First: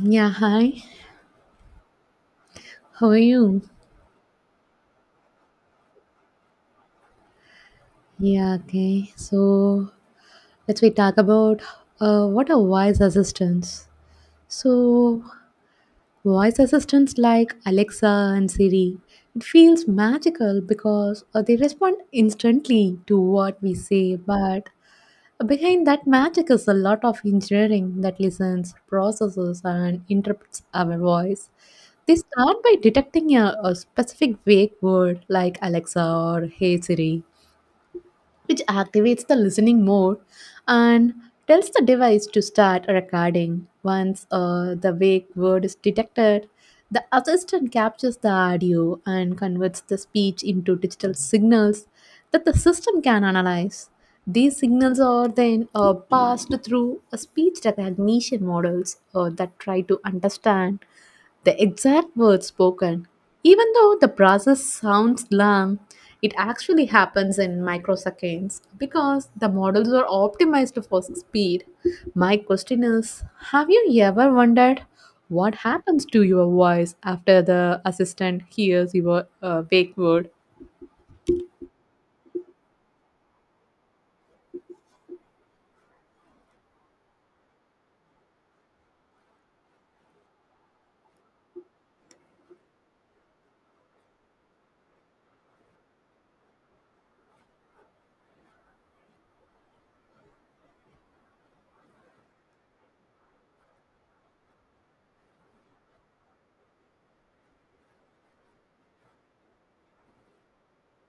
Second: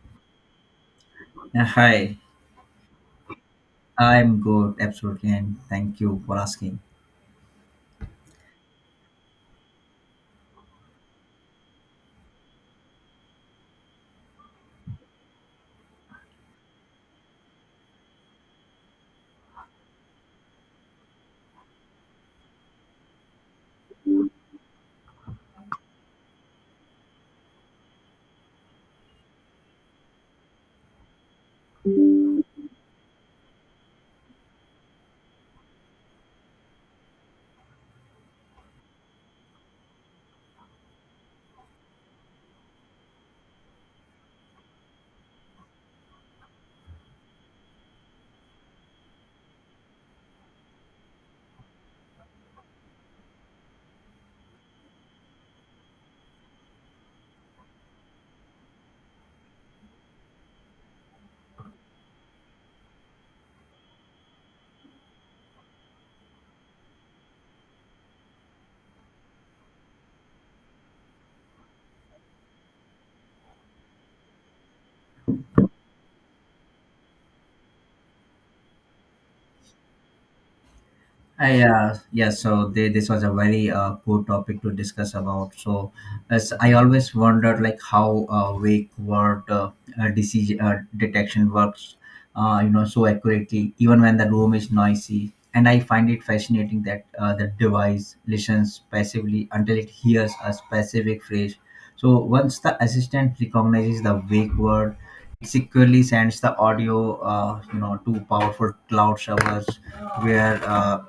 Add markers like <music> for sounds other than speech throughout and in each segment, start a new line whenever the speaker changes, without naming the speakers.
Yeah, hi.
Yeah, hi,
How are you?
I'm good, absolutely, and thank you for asking.
Yeah, okay. So let's we talk about what are voice assistants. So voice assistants like Alexa and Siri, it feels magical because they respond instantly to what we say. But behind that magic is a lot of engineering that listens, processes, and interprets our voice. They start by detecting a specific vague word like Alexa or Hey Siri, which activates the listening mode and tells the device to start recording. Once the wake word is detected, the assistant captures the audio and converts the speech into digital signals that the system can analyze. These signals are then passed through a speech recognition models that try to understand the exact words spoken. Even though the process sounds long, it actually happens in microseconds because the models are optimized for speed. My question is: have you ever wondered what happens to your voice after the assistant hears your wake word?
Yeah, so they, this was a very poor topic to discuss about. So, as I always wondered, like how wake word disease detection works, so accurately, even when the room is noisy. And I find it fascinating that the device listens passively until it hears a specific phrase. So once the assistant recognizes the wake word, it securely sends the audio, to powerful cloud servers where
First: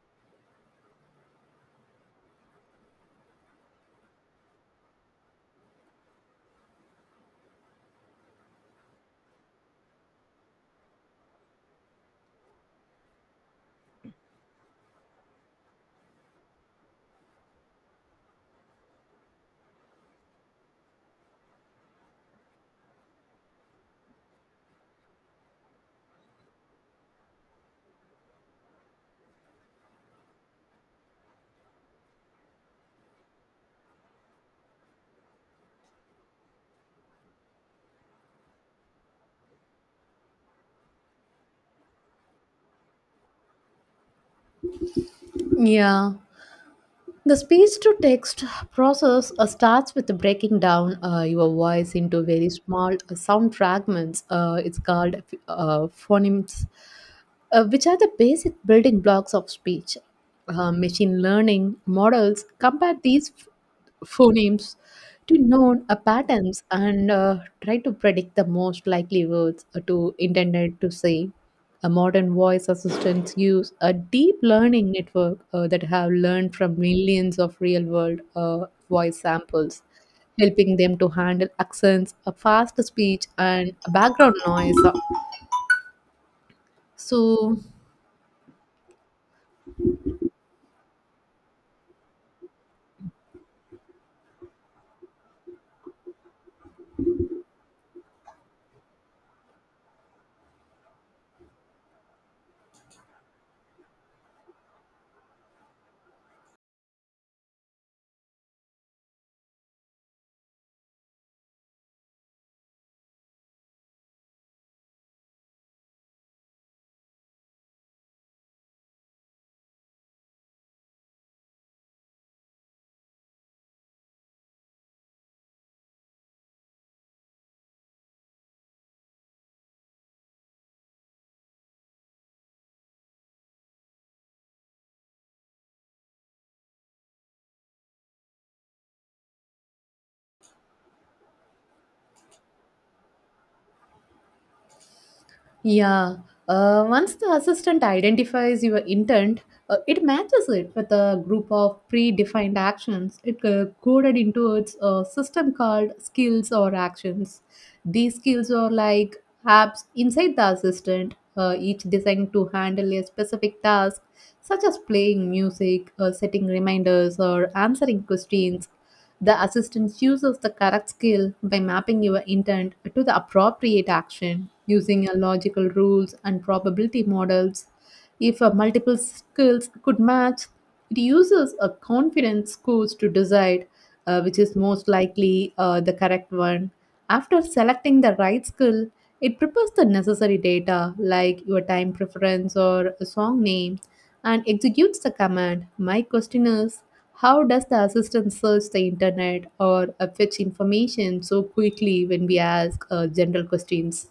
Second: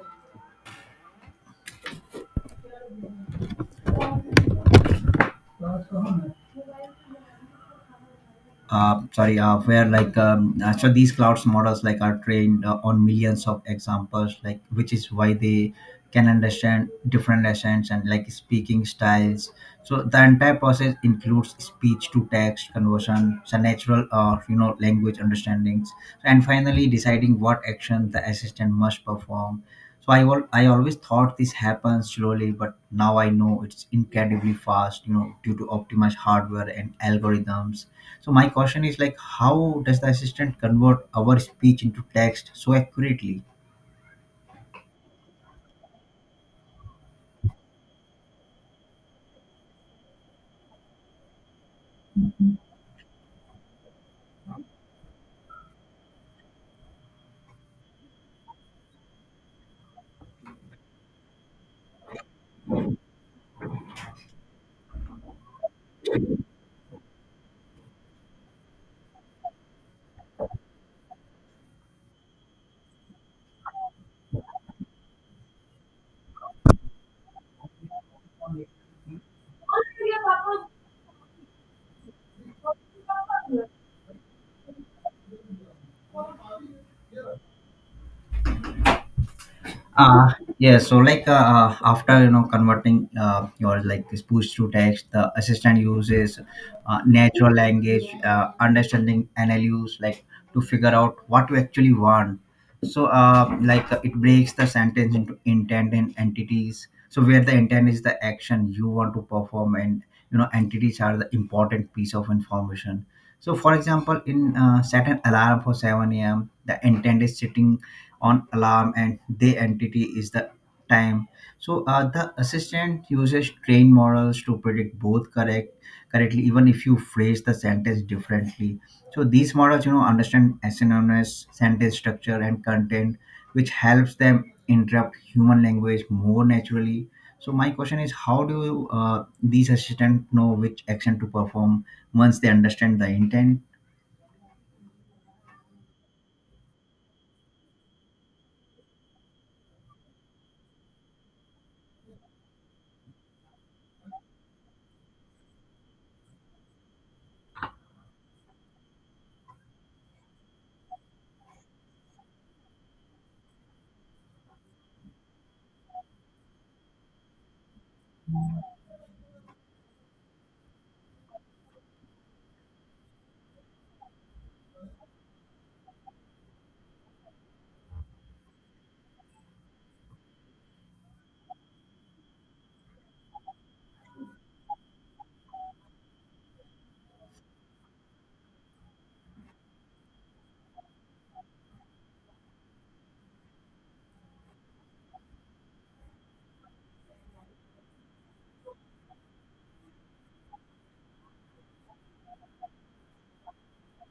sorry, where like so these clouds models like are trained on millions of examples, like which is why they can understand different accents and like speaking styles. So the entire process includes speech to text conversion, so natural or language understandings, and finally deciding what action the assistant must perform. So I always thought this happens slowly, but now I know it's incredibly fast, You know, due to optimized hardware and algorithms. So my question is, like, how does the assistant convert our speech into text so accurately?
Yeah. The speech to text process starts with breaking down your voice into very small sound fragments. It's called phonemes, which are the basic building blocks of speech. Machine learning models compare these phonemes to known patterns and try to predict the most likely words to intended to say. A modern voice assistants use a deep learning network that have learned from millions of real-world voice samples, helping them to handle accents, a fast speech, and background noise. So
Uh, yeah, so after converting your like this push to text, the assistant uses natural language understanding NLUs, like, to figure out what you actually want. So it breaks the sentence into intent and entities. So where the intent is the action you want to perform, and entities are the important piece of information. So for example, in set an alarm for 7 a.m. The intent is sitting on alarm and the entity is the time. So the assistant uses trained models to predict both correctly even if you phrase the sentence differently. So these models understand synonymous sentence structure and content, which helps them interrupt human language more naturally. So my question is, how do these assistants know which action to perform once they understand the intent?
yeah, once the assistant identifies your intent, it matches it with a group of predefined actions. It coded into its system called skills or actions. These skills are like apps inside the assistant, each designed to handle a specific task, such as playing music, setting reminders, or answering questions. The assistant uses the correct skill by mapping your intent to the appropriate action using a logical rules and probability models. If a multiple skills could match, it uses a confidence scores to decide which is most likely the correct one. After selecting the right skill, it prepares the necessary data like your time preference or a song name and executes the command. My question is: how does the assistant search the internet or fetch information so quickly when we ask general questions?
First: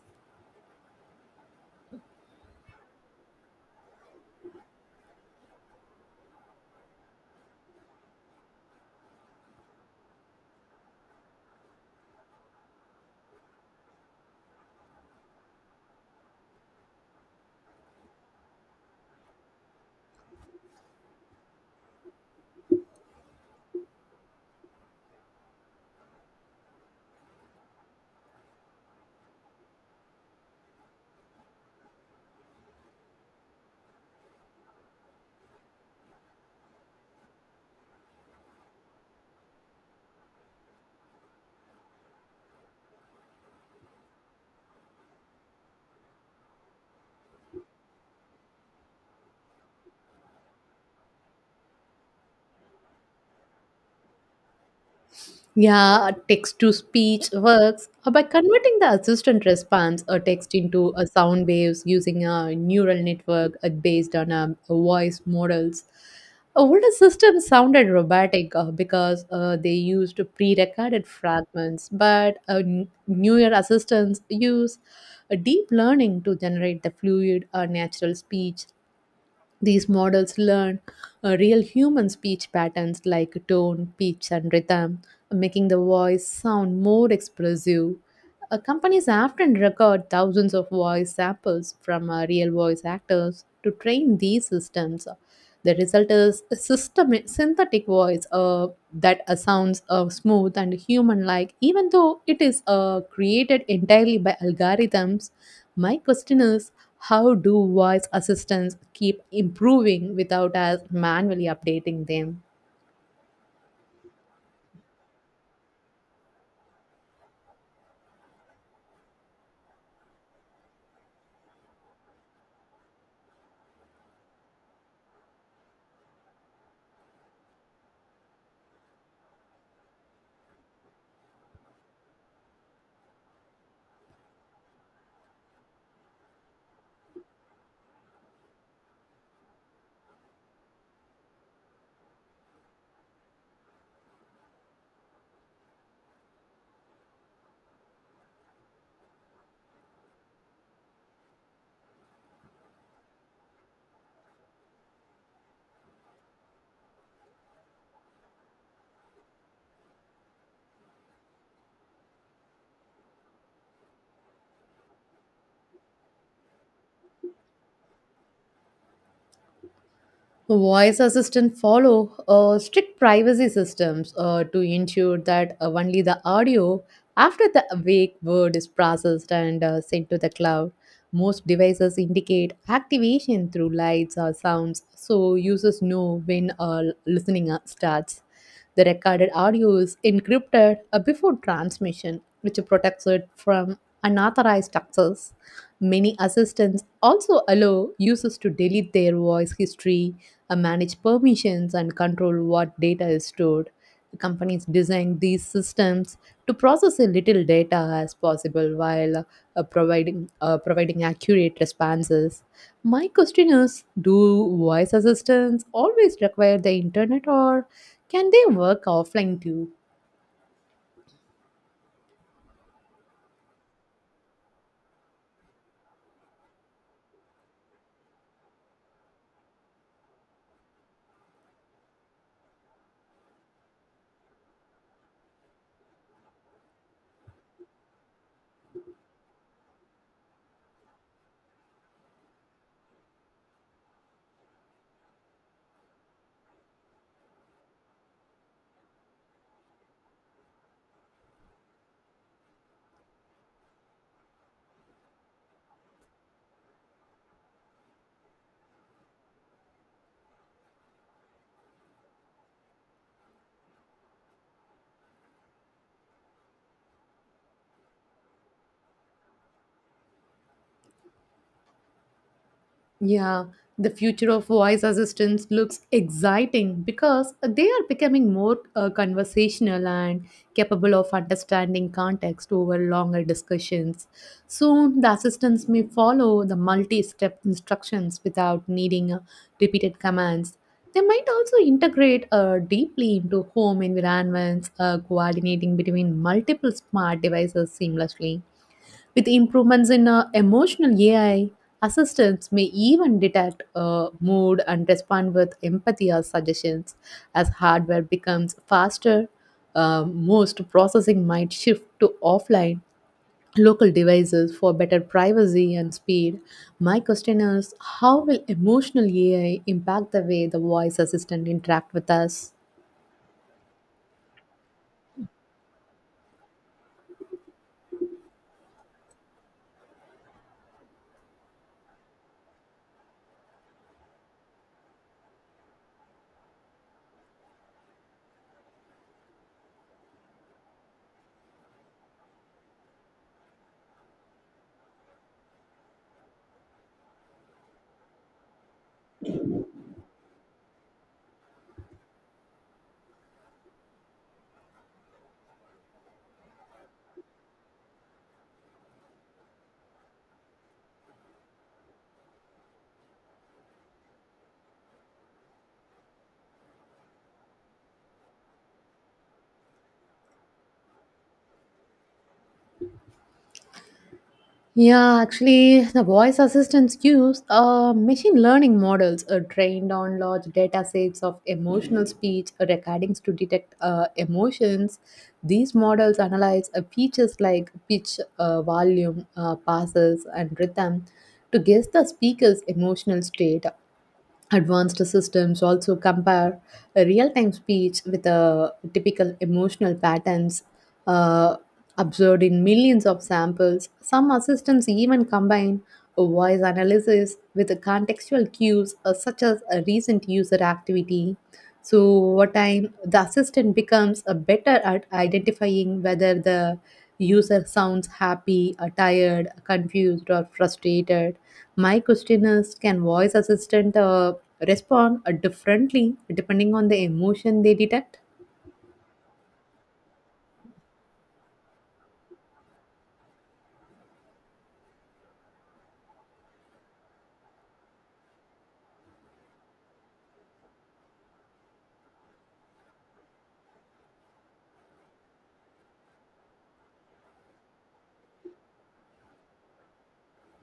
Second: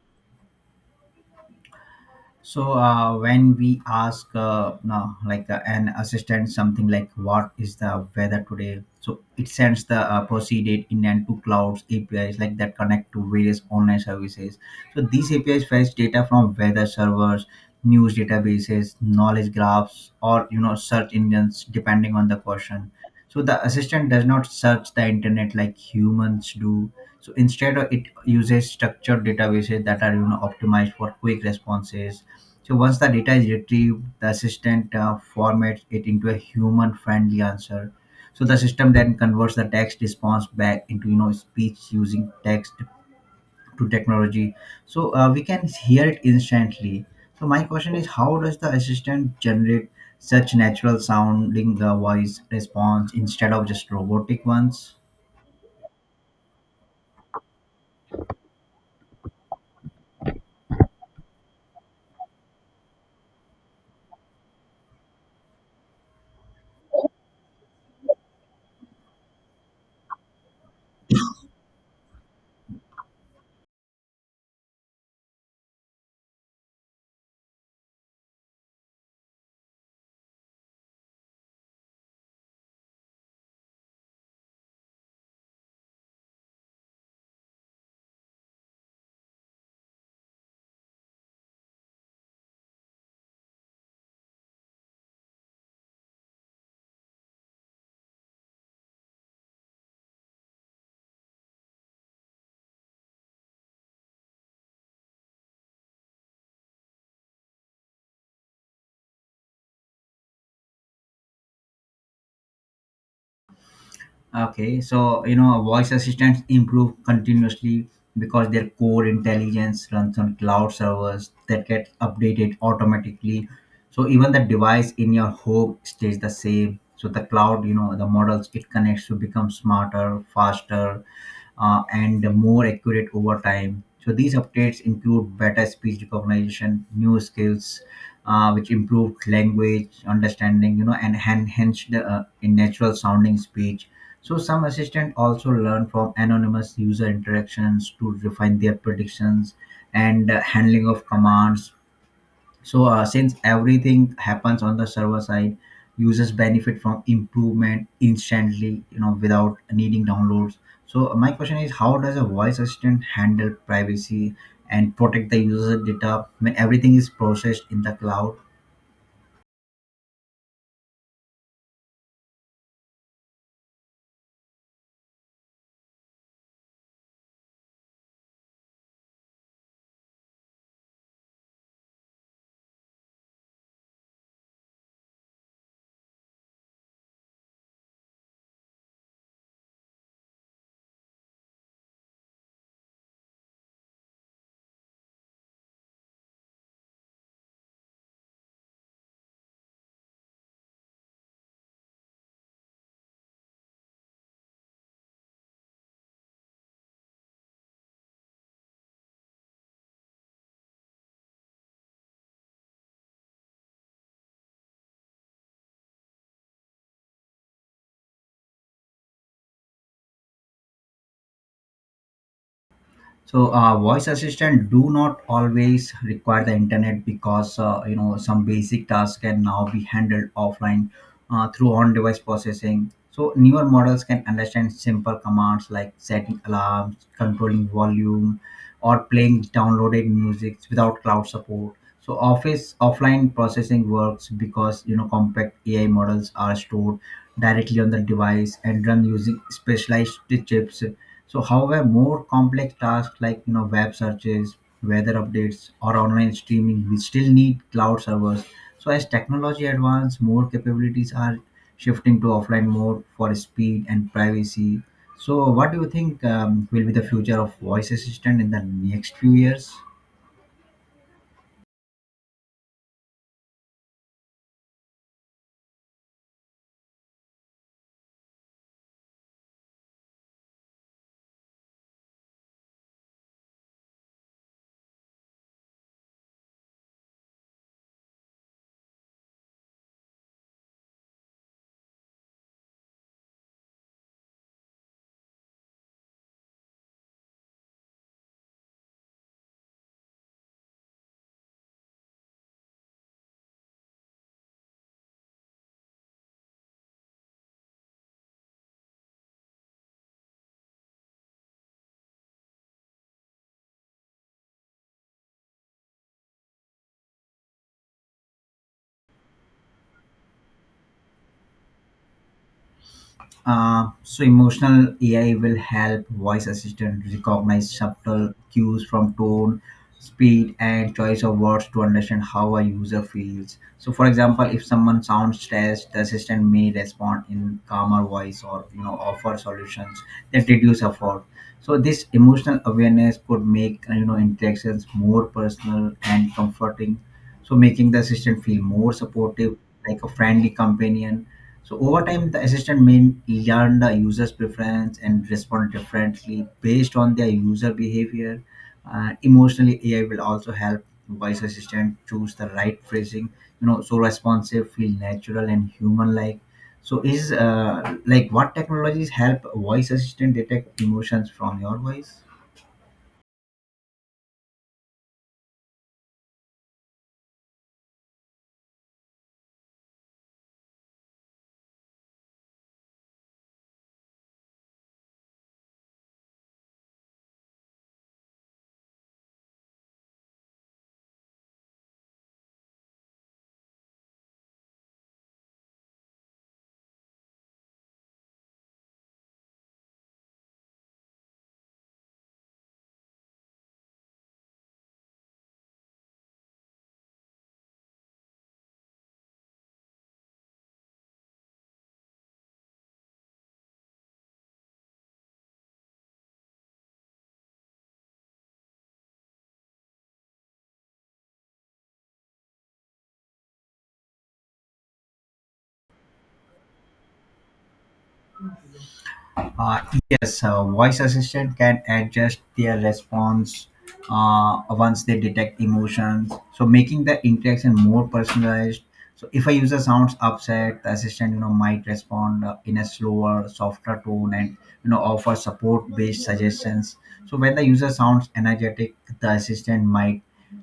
So when we ask no, like an assistant something like what is the weather today, so it sends the proceeded in and to clouds APIs like that connect to various online services. So these APIs fetch data from weather servers, news databases, knowledge graphs, or search engines depending on the question. So the assistant does not search the internet like humans do. So instead, it uses structured databases that are optimized for quick responses. So once the data is retrieved, the assistant formats it into a human-friendly answer. So the system then converts the text response back into speech using text to technology. So we can hear it instantly. So my question is, how does the assistant generate such natural sounding voice response instead of just robotic ones?
Yeah, text to speech works by converting the assistant response or text into a sound waves using a neural network based on voice models. Older systems sounded robotic because they used pre-recorded fragments, but newer assistants use deep learning to generate the fluid or natural speech. These models learn real human speech patterns like tone, pitch, and rhythm, making the voice sound more expressive. Companies often record thousands of voice samples from real voice actors to train these systems. The result is a system synthetic voice that sounds smooth and human-like, even though it is created entirely by algorithms. My question is: how do voice assistants keep improving without us manually updating them?
Okay, so, voice assistants improve continuously because their core intelligence runs on cloud servers that get updated automatically. So even the device in your home stays the same. So the cloud, the models it connects to become smarter, faster, and more accurate over time. So these updates include better speech recognition, new skills, which improved language understanding, and enhanced in natural sounding speech. So some assistants also learn from anonymous user interactions to refine their predictions and handling of commands. So since everything happens on the server side, users benefit from improvement instantly, without needing downloads. So my question is, how does a voice assistant handle privacy and protect the user data when everything is processed in the cloud?
Voice assistant follow strict privacy systems to ensure that only the audio after the awake word is processed and sent to the cloud. Most devices indicate activation through lights or sounds, so users know when listening starts. The recorded audio is encrypted before transmission, which protects it from unauthorized access. Many assistants also allow users to delete their voice history, manage permissions, and control what data is stored. Companies design these systems to process as little data as possible while providing accurate responses. My question is: do voice assistants always require the internet, or can they work offline too?
So voice assistant do not always require the internet, because some basic tasks can now be handled offline through on-device processing. So newer models can understand simple commands like setting alarms, controlling volume, or playing downloaded music without cloud support. So office offline processing works because compact ai models are stored directly on the device and run using specialized chips. So, however, more complex tasks like web searches, weather updates, or online streaming, we still need cloud servers. So, as technology advances, more capabilities are shifting to offline mode for speed and privacy. So, what do you think will be the future of voice assistant in the next few years?
Yeah, the future of voice assistants looks exciting because they are becoming more conversational and capable of understanding context over longer discussions. Soon, the assistants may follow the multi step instructions without needing repeated commands. They might also integrate deeply into home environments, coordinating between multiple smart devices seamlessly. With improvements in emotional AI, assistants may even detect mood and respond with empathy or suggestions. As hardware becomes faster, most processing might shift to offline local devices for better privacy and speed. My question is: how will emotional AI impact the way the voice assistant interact with us?
So emotional AI will help voice assistant recognize subtle cues from tone, speed, and choice of words to understand how a user feels. So, for example, if someone sounds stressed, the assistant may respond in calmer voice or offer solutions that reduce effort. So, this emotional awareness could make interactions more personal and comforting. So, making the assistant feel more supportive, like a friendly companion. So over time, the assistant may learn the user's preference and respond differently based on their user behavior. Emotionally, AI will also help voice assistant choose the right phrasing, You know, so responsive, feel natural and human-like. So is, what technologies help voice assistant detect emotions from your voice?
Yeah, actually, the voice assistants use machine learning models trained on large data sets of emotional speech recordings to detect emotions. These models analyze features like pitch, volume, passes, and rhythm to guess the speaker's emotional state. Advanced systems also compare a real-time speech with a typical emotional patterns uh, observed in millions of samples. Some assistants even combine a voice analysis with a contextual cues such as a recent user activity. So over time, the assistant becomes a better at identifying whether the user sounds happy, or tired, confused, or frustrated. My question is, can voice assistant respond differently depending on the emotion they detect?
Uh, yes, voice assistant can adjust their response once they detect emotions, so making the interaction more personalized. So if a user sounds upset, the assistant might respond in a slower, softer tone, and offer support-based suggestions. So when the user sounds energetic, the assistant might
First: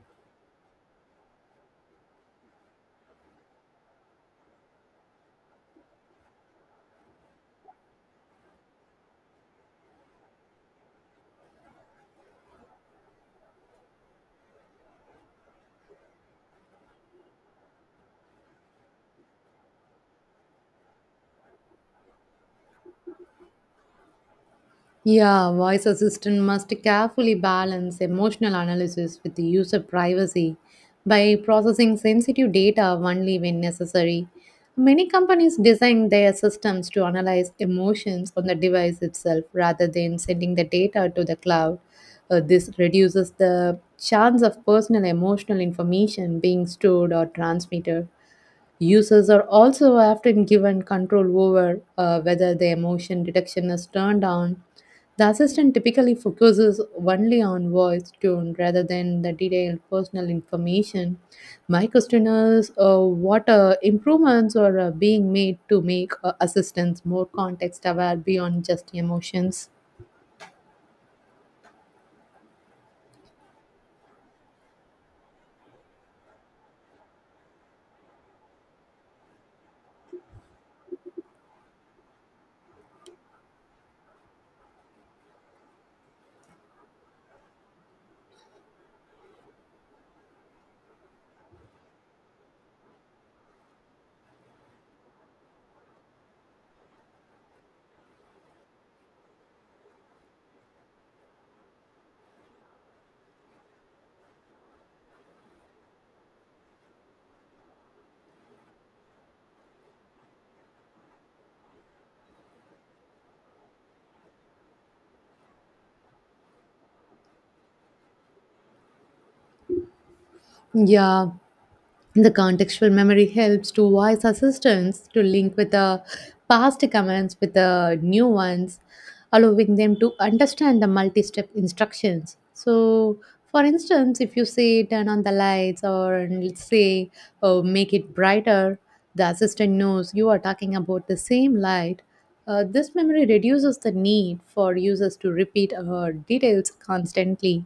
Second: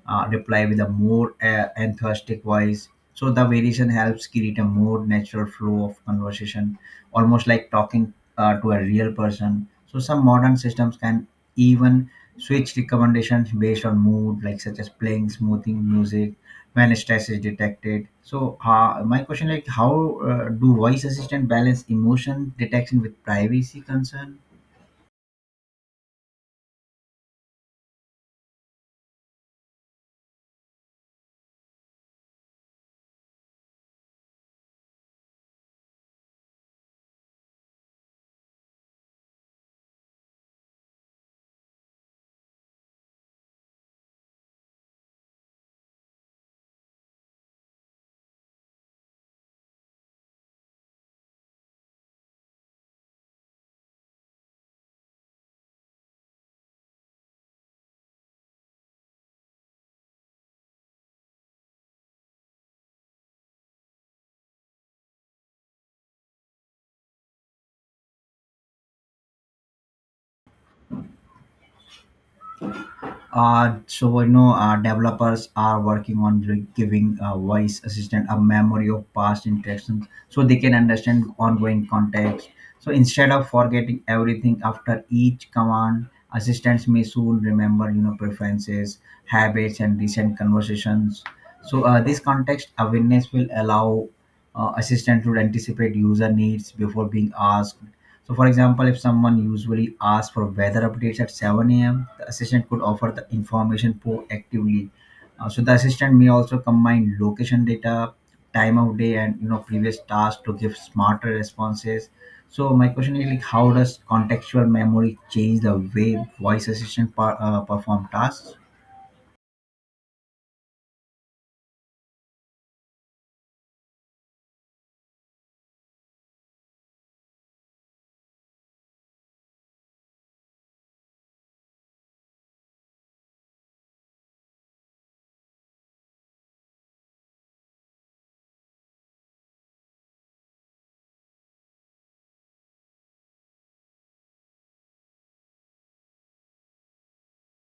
reply with a more enthusiastic voice. So the variation helps create a more natural flow of conversation, almost like talking to a real person. So some modern systems can even switch recommendations based on mood, like such as playing smoothing music when stress is detected. So my question, like, how do voice assistant balance emotion detection with privacy concern?
Yeah, voice assistant must carefully balance emotional analysis with the user privacy by processing sensitive data only when necessary. Many companies design their systems to analyze emotions on the device itself rather than sending the data to the cloud. This reduces the chance of personal emotional information being stored or transmitted. Users are also often given control over whether the emotion detection is turned on. The assistant typically focuses only on voice tone rather than the detailed personal information. My question is: what improvements are being made to make assistants more context aware beyond just emotions?
Developers are working on giving voice assistant a memory of past interactions, so they can understand ongoing context. So instead of forgetting everything after each command, assistants may soon remember preferences, habits, and recent conversations. So this context awareness will allow assistant to anticipate user needs before being asked. So, for example, if someone usually asks for weather updates at 7 a.m., the assistant could offer the information proactively. So, the assistant may also combine location data, time of day, and previous tasks to give smarter responses. So, my question is, like, how does contextual memory change the way voice assistant perform tasks?
Yeah, the contextual memory helps to voice assistants to link with the past commands with the new ones, allowing them to understand the multi step instructions. So, for instance, if you say turn on the lights, or let's say oh, make it brighter, the assistant knows you are talking about the same light. This memory reduces the need for users to repeat details constantly.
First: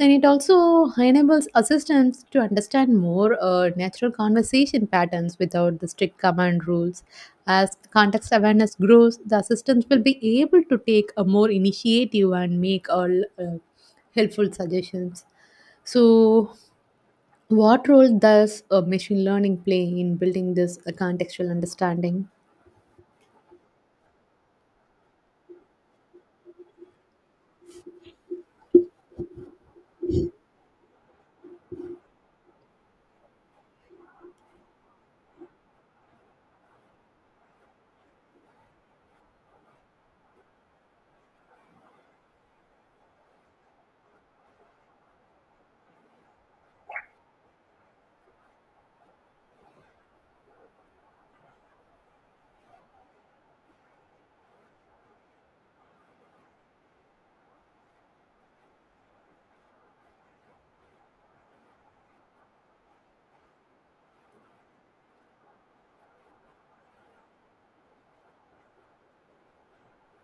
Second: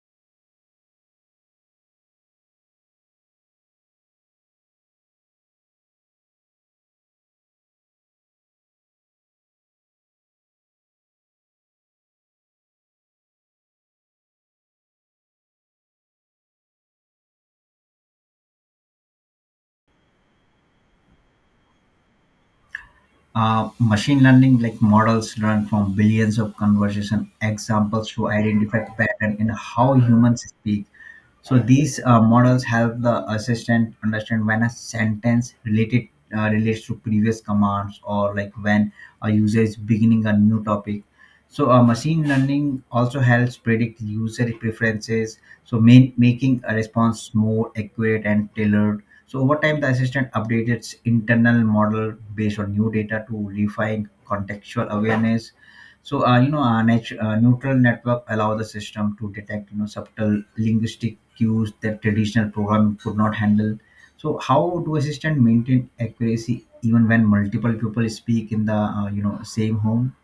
And it also enables assistants to understand more natural conversation patterns without the strict command rules. As context awareness grows, the assistants will be able to take a more initiative and make all helpful suggestions. So, what role does machine learning play in building this contextual understanding?
Machine learning like models learn from billions of conversation examples to identify pattern in how humans speak. So these models help the assistant understand when a sentence related relates to previous commands, or like when a user is beginning a new topic. So machine learning also helps predict user preferences, so making a response more accurate and tailored. So over time, the assistant updates its internal model based on new data to refine contextual awareness. So a neutral network allows the system to detect subtle linguistic cues that traditional programming could not handle. So how do assistant maintain accuracy even when multiple people speak in the same home?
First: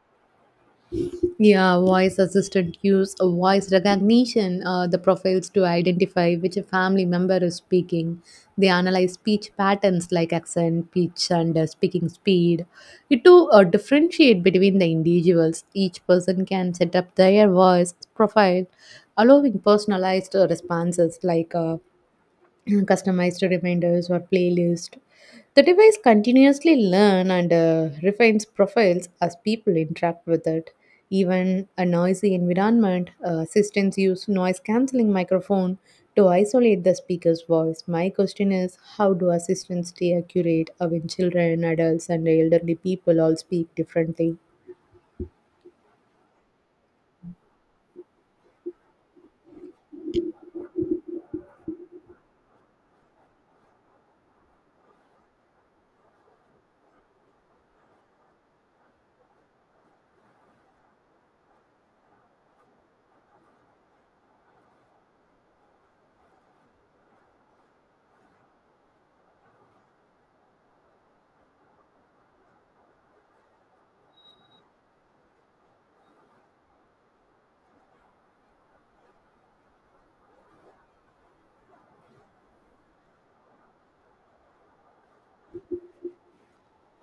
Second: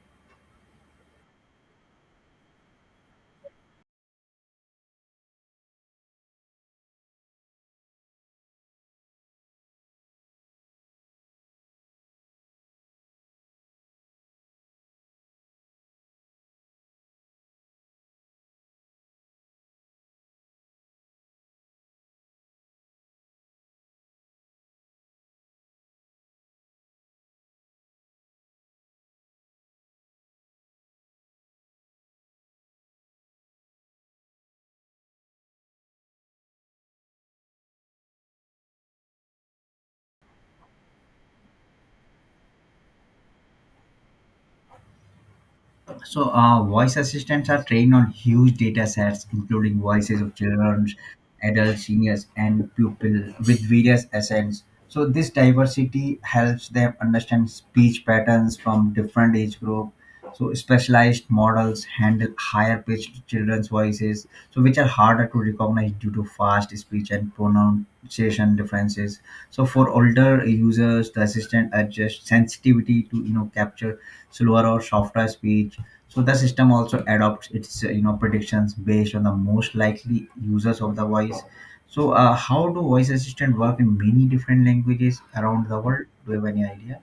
Yeah, voice assistant use a voice recognition, the profiles to identify which family member is speaking. They analyze speech patterns like accent, pitch, and speaking speed. It to differentiate between the individuals. Each person can set up their voice profile, allowing personalized responses like <clears throat> customized reminders or playlist. The device continuously learn and refines profiles as people interact with it. Even a noisy environment, assistants use noise cancelling microphone to isolate the speaker's voice. My question is, how do assistants stay accurate when children, adults, and elderly people all speak differently?
So, voice assistants are trained on huge data sets, including voices of children, adults, seniors, and pupils with various accents. So, this diversity helps them understand speech patterns from different age group. So, specialized models handle higher pitched children's voices, so which are harder to recognize due to fast speech and pronunciation differences. So for older users, the assistant adjusts sensitivity to capture slower or softer speech. So the system also adopts its predictions based on the most likely users of the voice. So how do voice assistant work in many different languages around the world? Do you have any idea?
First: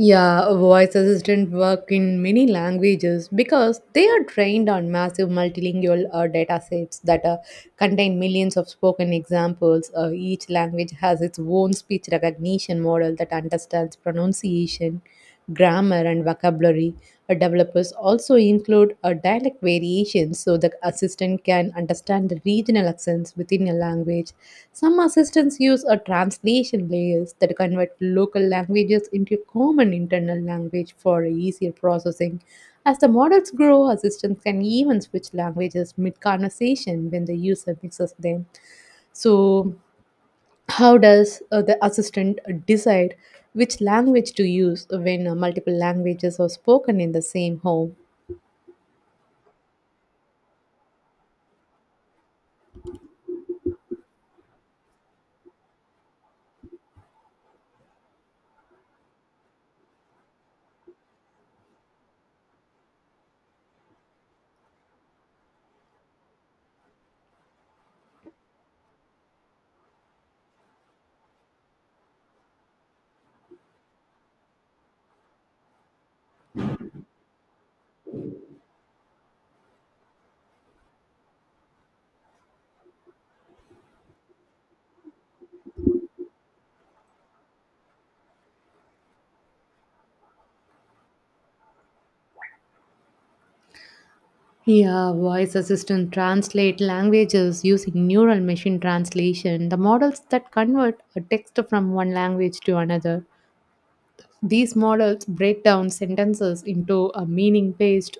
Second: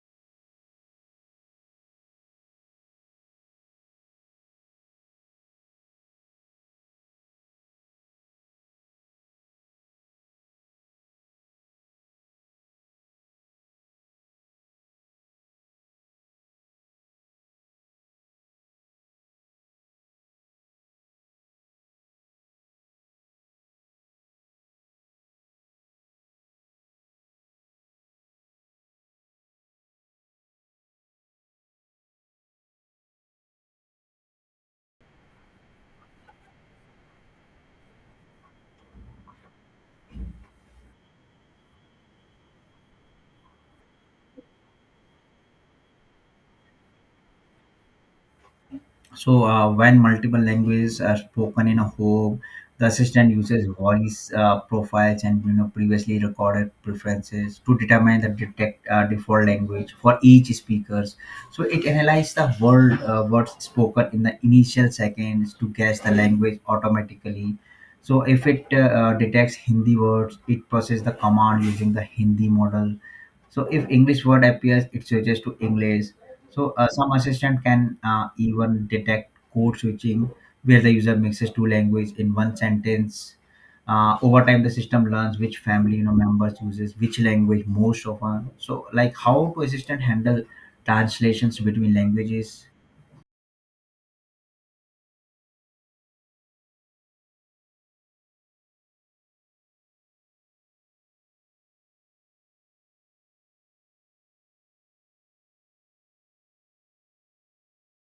Yeah, voice assistant work in many languages because they are trained on massive multilingual data sets that contain millions of spoken examples. Each language has its own speech recognition model that understands pronunciation, grammar and vocabulary. Developers also include a dialect variation so the assistant can understand the regional accents within a language. Some assistants use a translation layers that convert local languages into common internal language for easier processing. As the models grow, assistants can even switch languages mid conversation when the user mixes them. So, how does the assistant decide which language to use when multiple languages are spoken in the same home?
So, when multiple languages are spoken in a home, the assistant uses voice profiles and previously recorded preferences to determine the detect default language for each speakers. So it analyzes the words spoken in the initial seconds to guess the language automatically. So if it detects Hindi words, it processes the command using the Hindi model. So if English word appears, it switches to English. So some assistant can even detect code switching where the user mixes two language in one sentence. Over time, the system learns which family members uses which language most often. So, like, how to assistant handle translations between languages?
Yeah, voice assistant translate languages using neural machine translation, the models that convert a text from one language to another. These models break down sentences into a meaning based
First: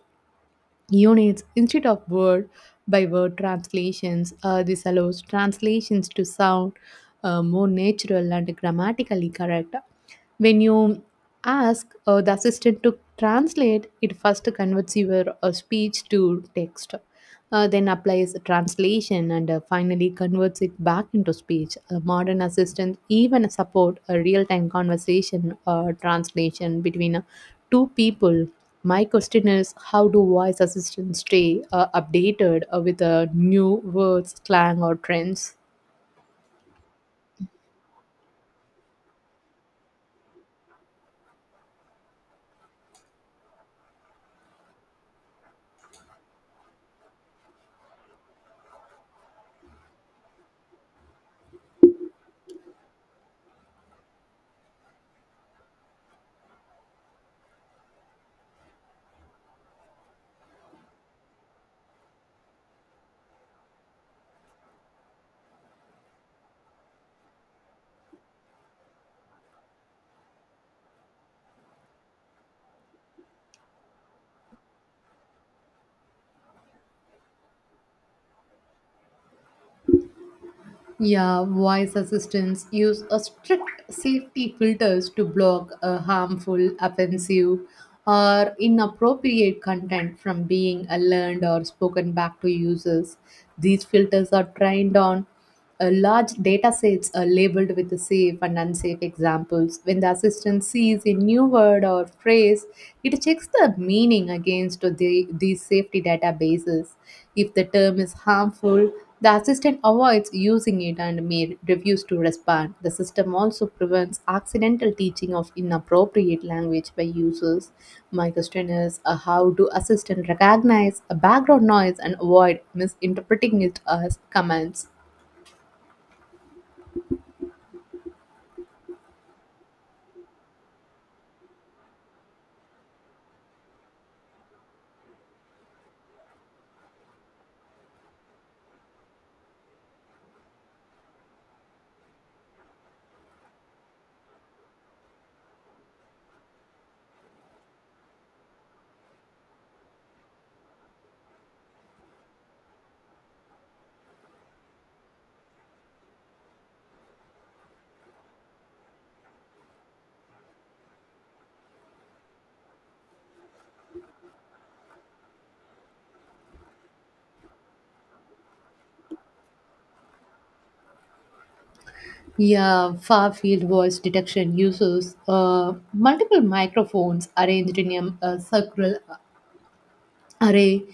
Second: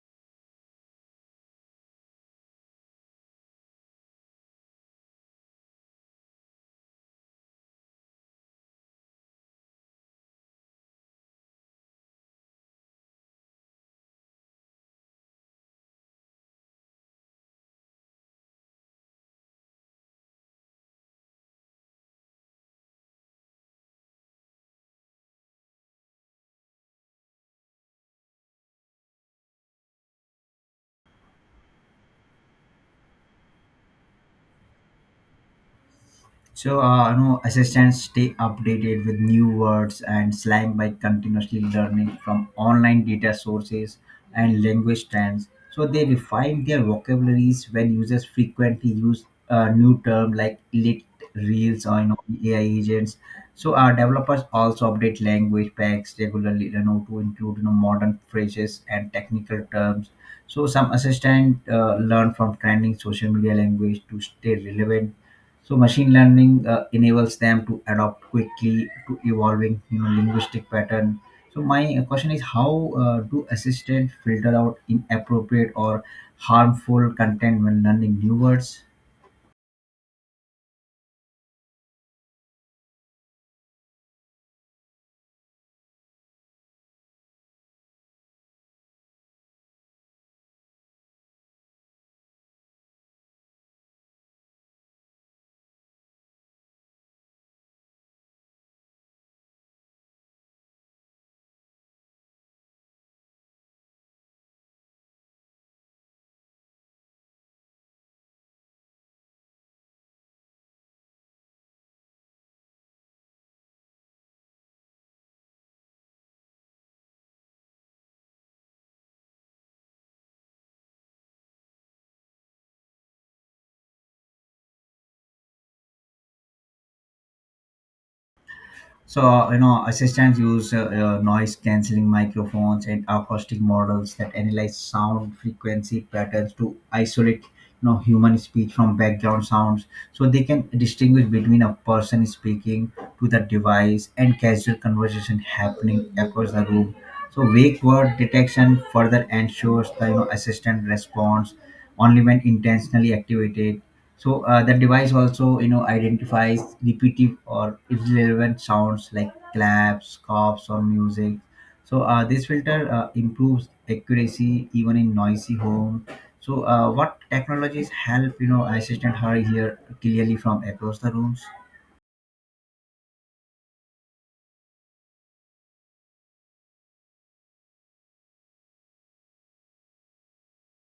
units instead of word by word translations. This allows translations to sound more natural and grammatically correct. When you ask the assistant to translate, it first converts your speech to text then applies translation and finally converts it back into speech. Modern assistants even support a real-time conversation or translation between two people. My question is, how do voice assistants stay updated with new words, slang, or trends?
So, no, assistants stay updated with new words and slang by continuously learning from online data sources and language trends. So, they refine their vocabularies when users frequently use a new term like lit reels, or, AI agents. So, our developers also update language packs regularly, to include, modern phrases and technical terms. So, some assistant learn from trending social media language to stay relevant. So machine learning enables them to adapt quickly to evolving, linguistic pattern. So my question is, how do assistant filter out inappropriate or harmful content when learning new words?
Yeah, voice assistants use a strict safety filters to block a harmful, offensive, or inappropriate content from being learned or spoken back to users. These filters are trained on large data sets are labeled with the safe and unsafe examples. When the assistant sees a new word or phrase, it checks the meaning against these safety databases. If the term is harmful, the assistant avoids using it and may refuse to respond. The system also prevents accidental teaching of inappropriate language by users. My question is how do assistants recognize a background noise and avoid misinterpreting it as commands?
So, you know, assistants use noise cancelling microphones and acoustic models that analyze sound frequency patterns to isolate, you know, human speech from background sounds. So they can distinguish between a person speaking to the device and casual conversation happening across the room. So, wake word detection further ensures the, assistant response only when intentionally activated. So the device also, you know, identifies repetitive or irrelevant sounds like claps, coughs, or music. So this filter improves accuracy even in noisy home. So what technologies help, you know, assistant her hear clearly from across the rooms?
Yeah, far field voice detection uses multiple microphones arranged in a circle array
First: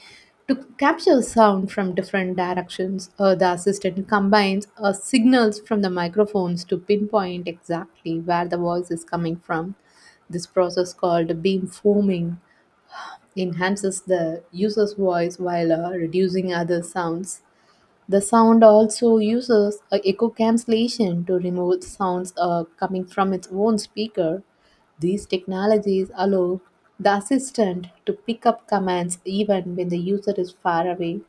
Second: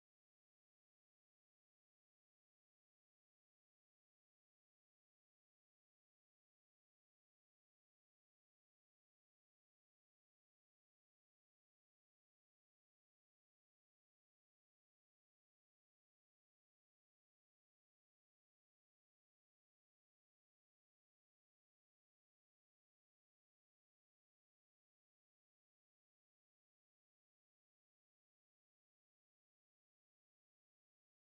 to capture sound from different directions. The assistant combines signals from the microphones to pinpoint exactly where the voice is coming from. This process called beamforming enhances the user's voice while reducing other sounds. The sound also uses a echo cancellation to remove sounds coming from its own speaker. These technologies allow the assistant to pick up commands even when the user is far away.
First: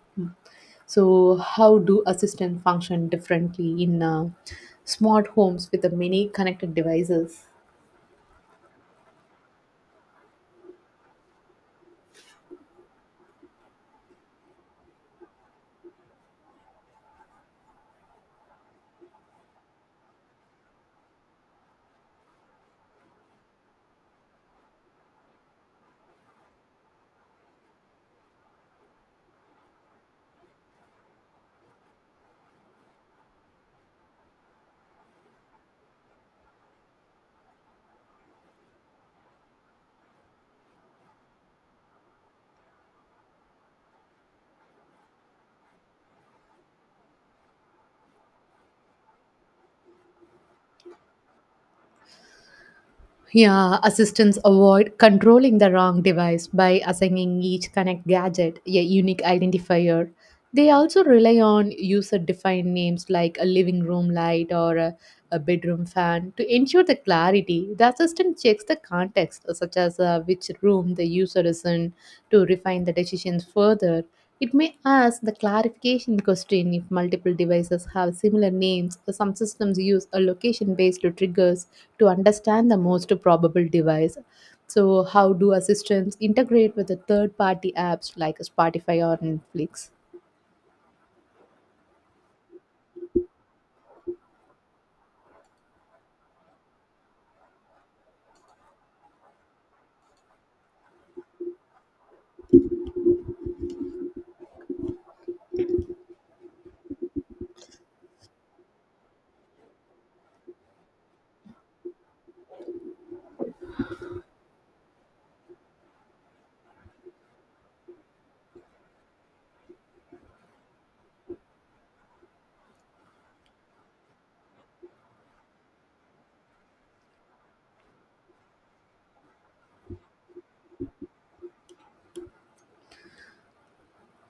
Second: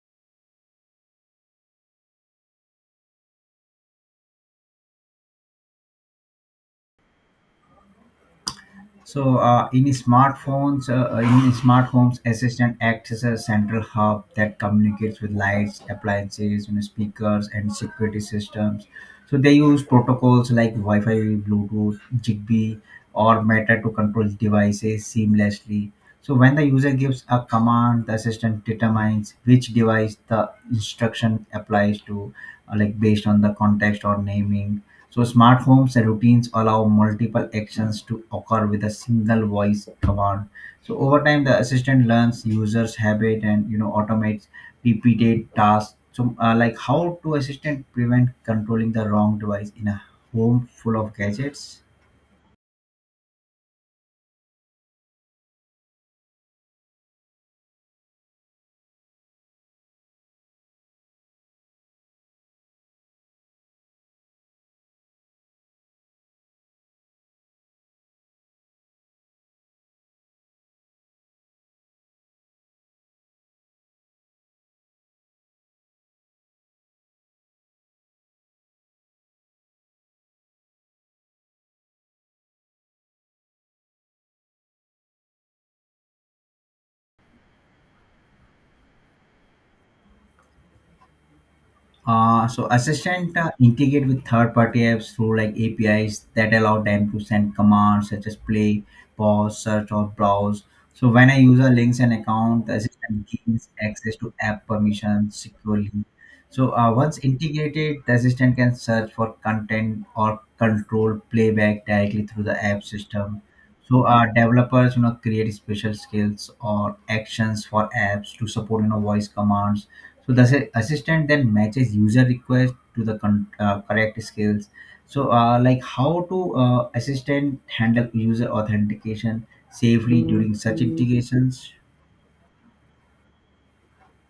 So, how do assistant function differently in smart homes with the many connected devices?
So in smart homes, Assistant acts as a central hub that communicates with lights, appliances, you know, speakers, and security systems. So they use protocols like Wi-Fi, Bluetooth, Zigbee, or Meta to control devices seamlessly. So when the user gives a command, the assistant determines which device the instruction applies to, like based on the context or naming. So smart homes and routines allow multiple actions to occur with a single voice command. So over time, the assistant learns users' habit and, you know, automates repeated tasks. So like how to assistant prevent controlling the wrong device in a home full of gadgets?
Yeah, assistants avoid controlling the wrong device by assigning each Connect gadget a unique identifier. They also rely on user defined names like a living room light or a bedroom fan to ensure the clarity. The assistant checks the context, such as which room the user is in, to refine the decisions further. It may ask the clarification question if multiple devices have similar names. Some systems use a location based triggers to understand the most probable device. So, how do assistants integrate with the third party apps like Spotify or Netflix?
So assistant integrate with third-party apps through like APIs that allow them to send commands such as play, pause, search, or browse. So when a user links an account, the assistant gains access to app permissions securely. So once integrated, the assistant can search for content or control playback directly through the app system. So developers, you know, create special skills or actions for apps to support, you know, voice commands. So the assistant then matches user request to the correct skills. So like how to assistant handle user authentication safely during such integrations?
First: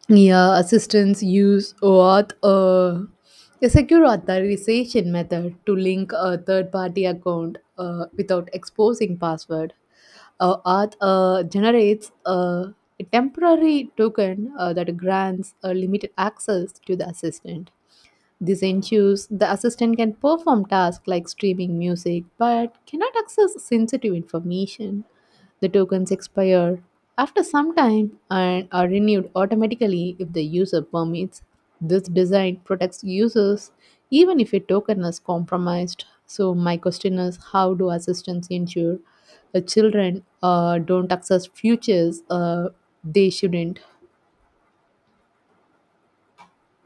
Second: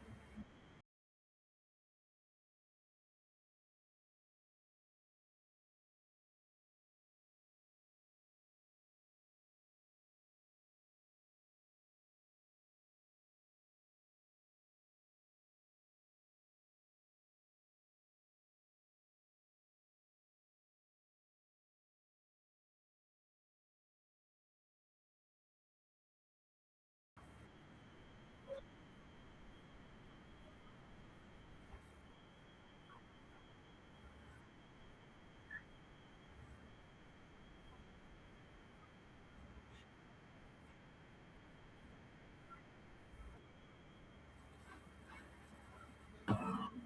Yeah, assistants use what a secure authorization method to link a third-party account without exposing password. Auth generates a temporary token that grants a limited access to the assistant. This ensures the assistant can perform tasks like streaming music but cannot access sensitive information. The tokens expire after some time and are renewed automatically if the user permits. This design protects users even if a token is compromised. So, my question is how do assistants ensure children don't access futures they shouldn't?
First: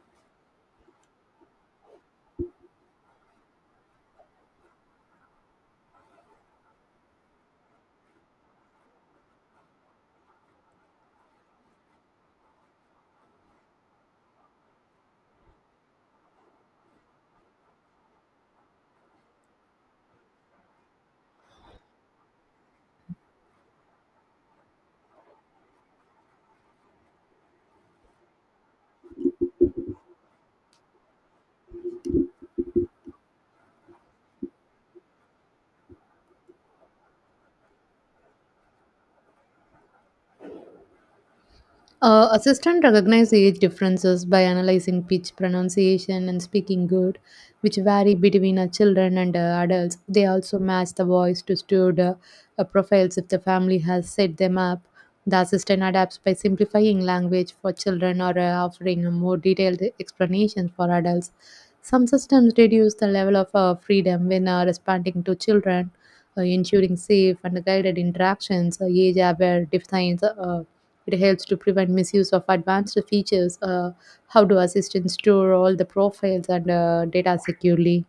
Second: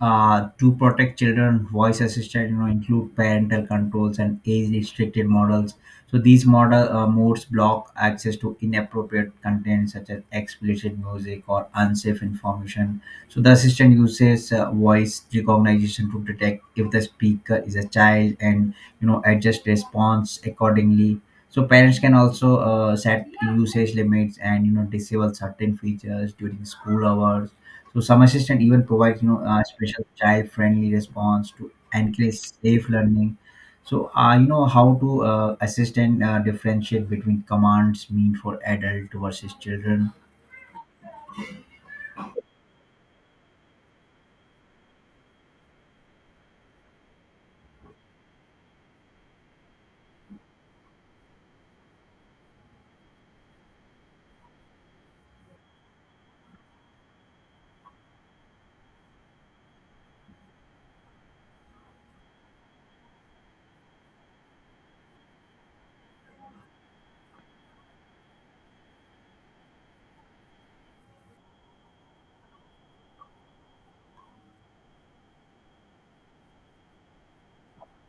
To protect children, voice assistant, you know, include parental controls and age-restricted models. So these model modes block access to inappropriate content such as explicit music or unsafe information. So the assistant uses voice recognition to detect if the speaker is a child and, you know, adjust response accordingly. So parents can also set usage limits and, you know, disable certain features during school hours. So some assistant even provides, you know, a special child-friendly response to encourage safe learning. So you know how to assistant differentiate between commands mean for adult versus children.
Assistant recognize age differences by analyzing pitch, pronunciation, and speaking good, which vary between children and adults. They also match the voice to student profiles if the family has set them up. The assistant adapts by simplifying language for children or offering a more detailed explanation for adults. Some systems reduce the level of freedom when responding to children, ensuring safe and guided interactions. Age-aware defines it helps to prevent misuse of advanced features. How do assistants store all the profiles and data securely?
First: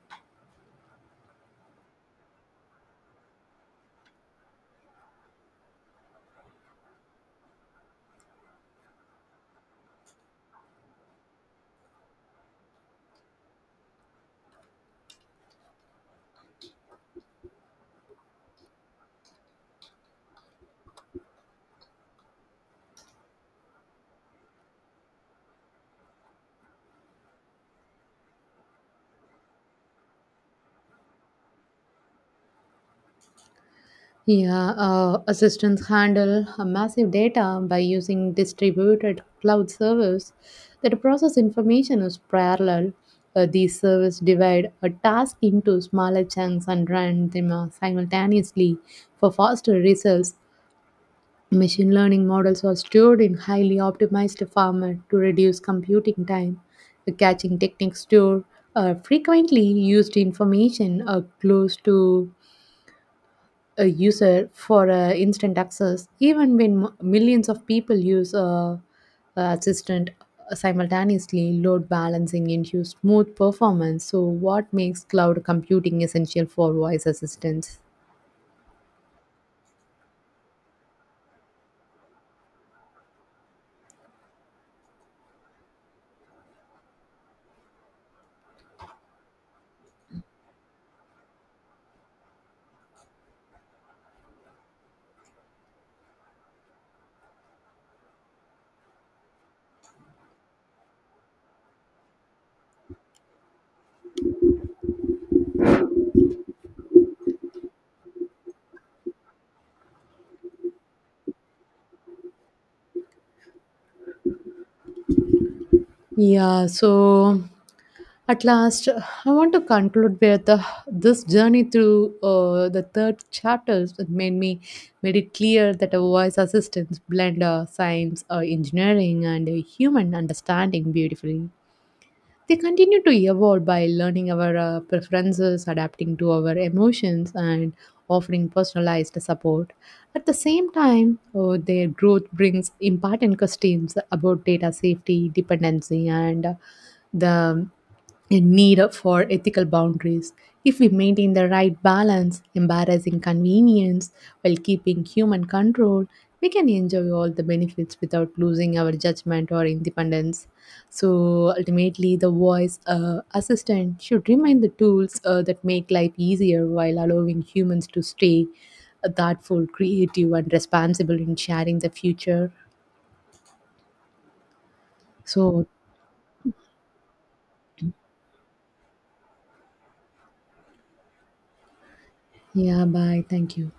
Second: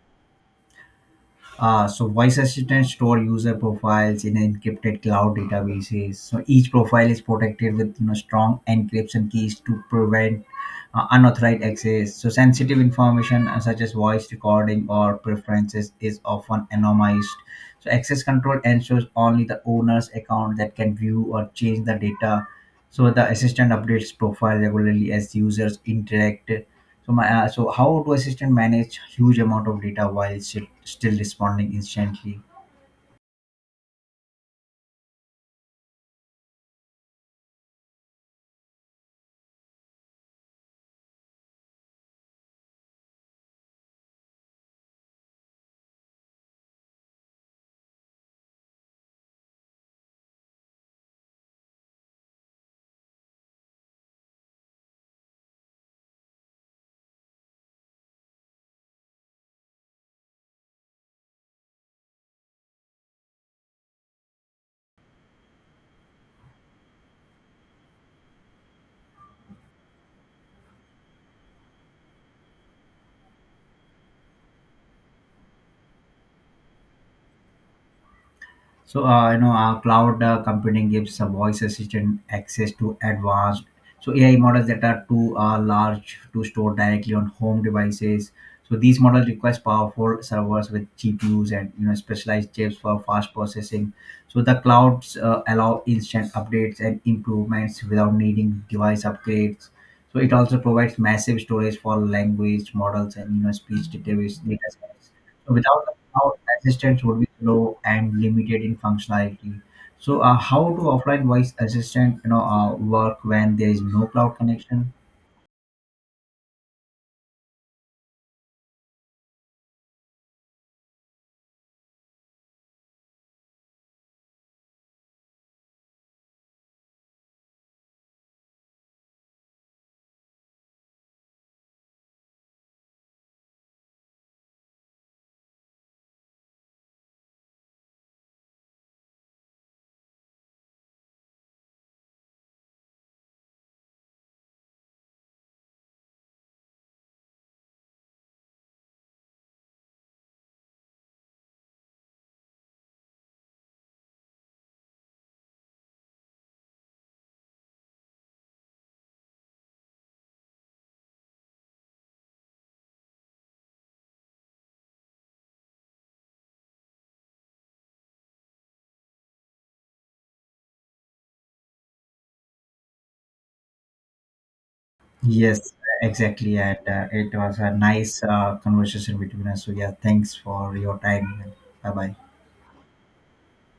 So voice assistant store user profiles in encrypted cloud databases. So each profile is protected with, you know, strong encryption keys to prevent unauthorized access. So sensitive information, such as voice recording or preferences, is often anonymized. So access control ensures only the owner's account that can view or change the data. So the assistant updates profile regularly as users interact. So how do assistant manage huge amount of data while still responding instantly?
Yeah, assistants handle massive data by using distributed cloud servers that process information as parallel. These servers divide a task into smaller chunks and run them simultaneously for faster results. Machine learning models are stored in highly optimized formats to reduce computing time. The caching techniques store frequently used information close to a user for instant access, even when millions of people use assistant simultaneously. Load balancing ensures smooth performance. So, what makes cloud computing essential for voice assistants?
So, cloud computing gives a voice assistant access to advanced, so AI models that are too large to store directly on home devices. So these models require powerful servers with GPUs and, you know, specialized chips for fast processing. So the clouds allow instant updates and improvements without needing device upgrades. So it also provides massive storage for language models and, you know, speech database data sets. So without how assistants would be slow and limited in functionality. So, how do offline voice assistant, you know, work when there is no cloud connection?
Yeah, so at last, I want to conclude with this journey through the third chapters that made it clear that a voice assistance blend science, engineering, and human understanding beautifully. They continue to evolve by learning our preferences, adapting to our emotions, and offering personalized support. At the same time, their growth brings important questions about data safety, dependency, and the need for ethical boundaries. If we maintain the right balance, embarrassing convenience while keeping human control, we can enjoy all the benefits without losing our judgment or independence. So ultimately, the voice assistant should remain the tools that make life easier while allowing humans to stay thoughtful, creative, and responsible in sharing the future. So,
Yes, exactly, and it was a nice conversation between us. So, yeah, thanks for your time. Bye bye.
yeah, bye. Thank you.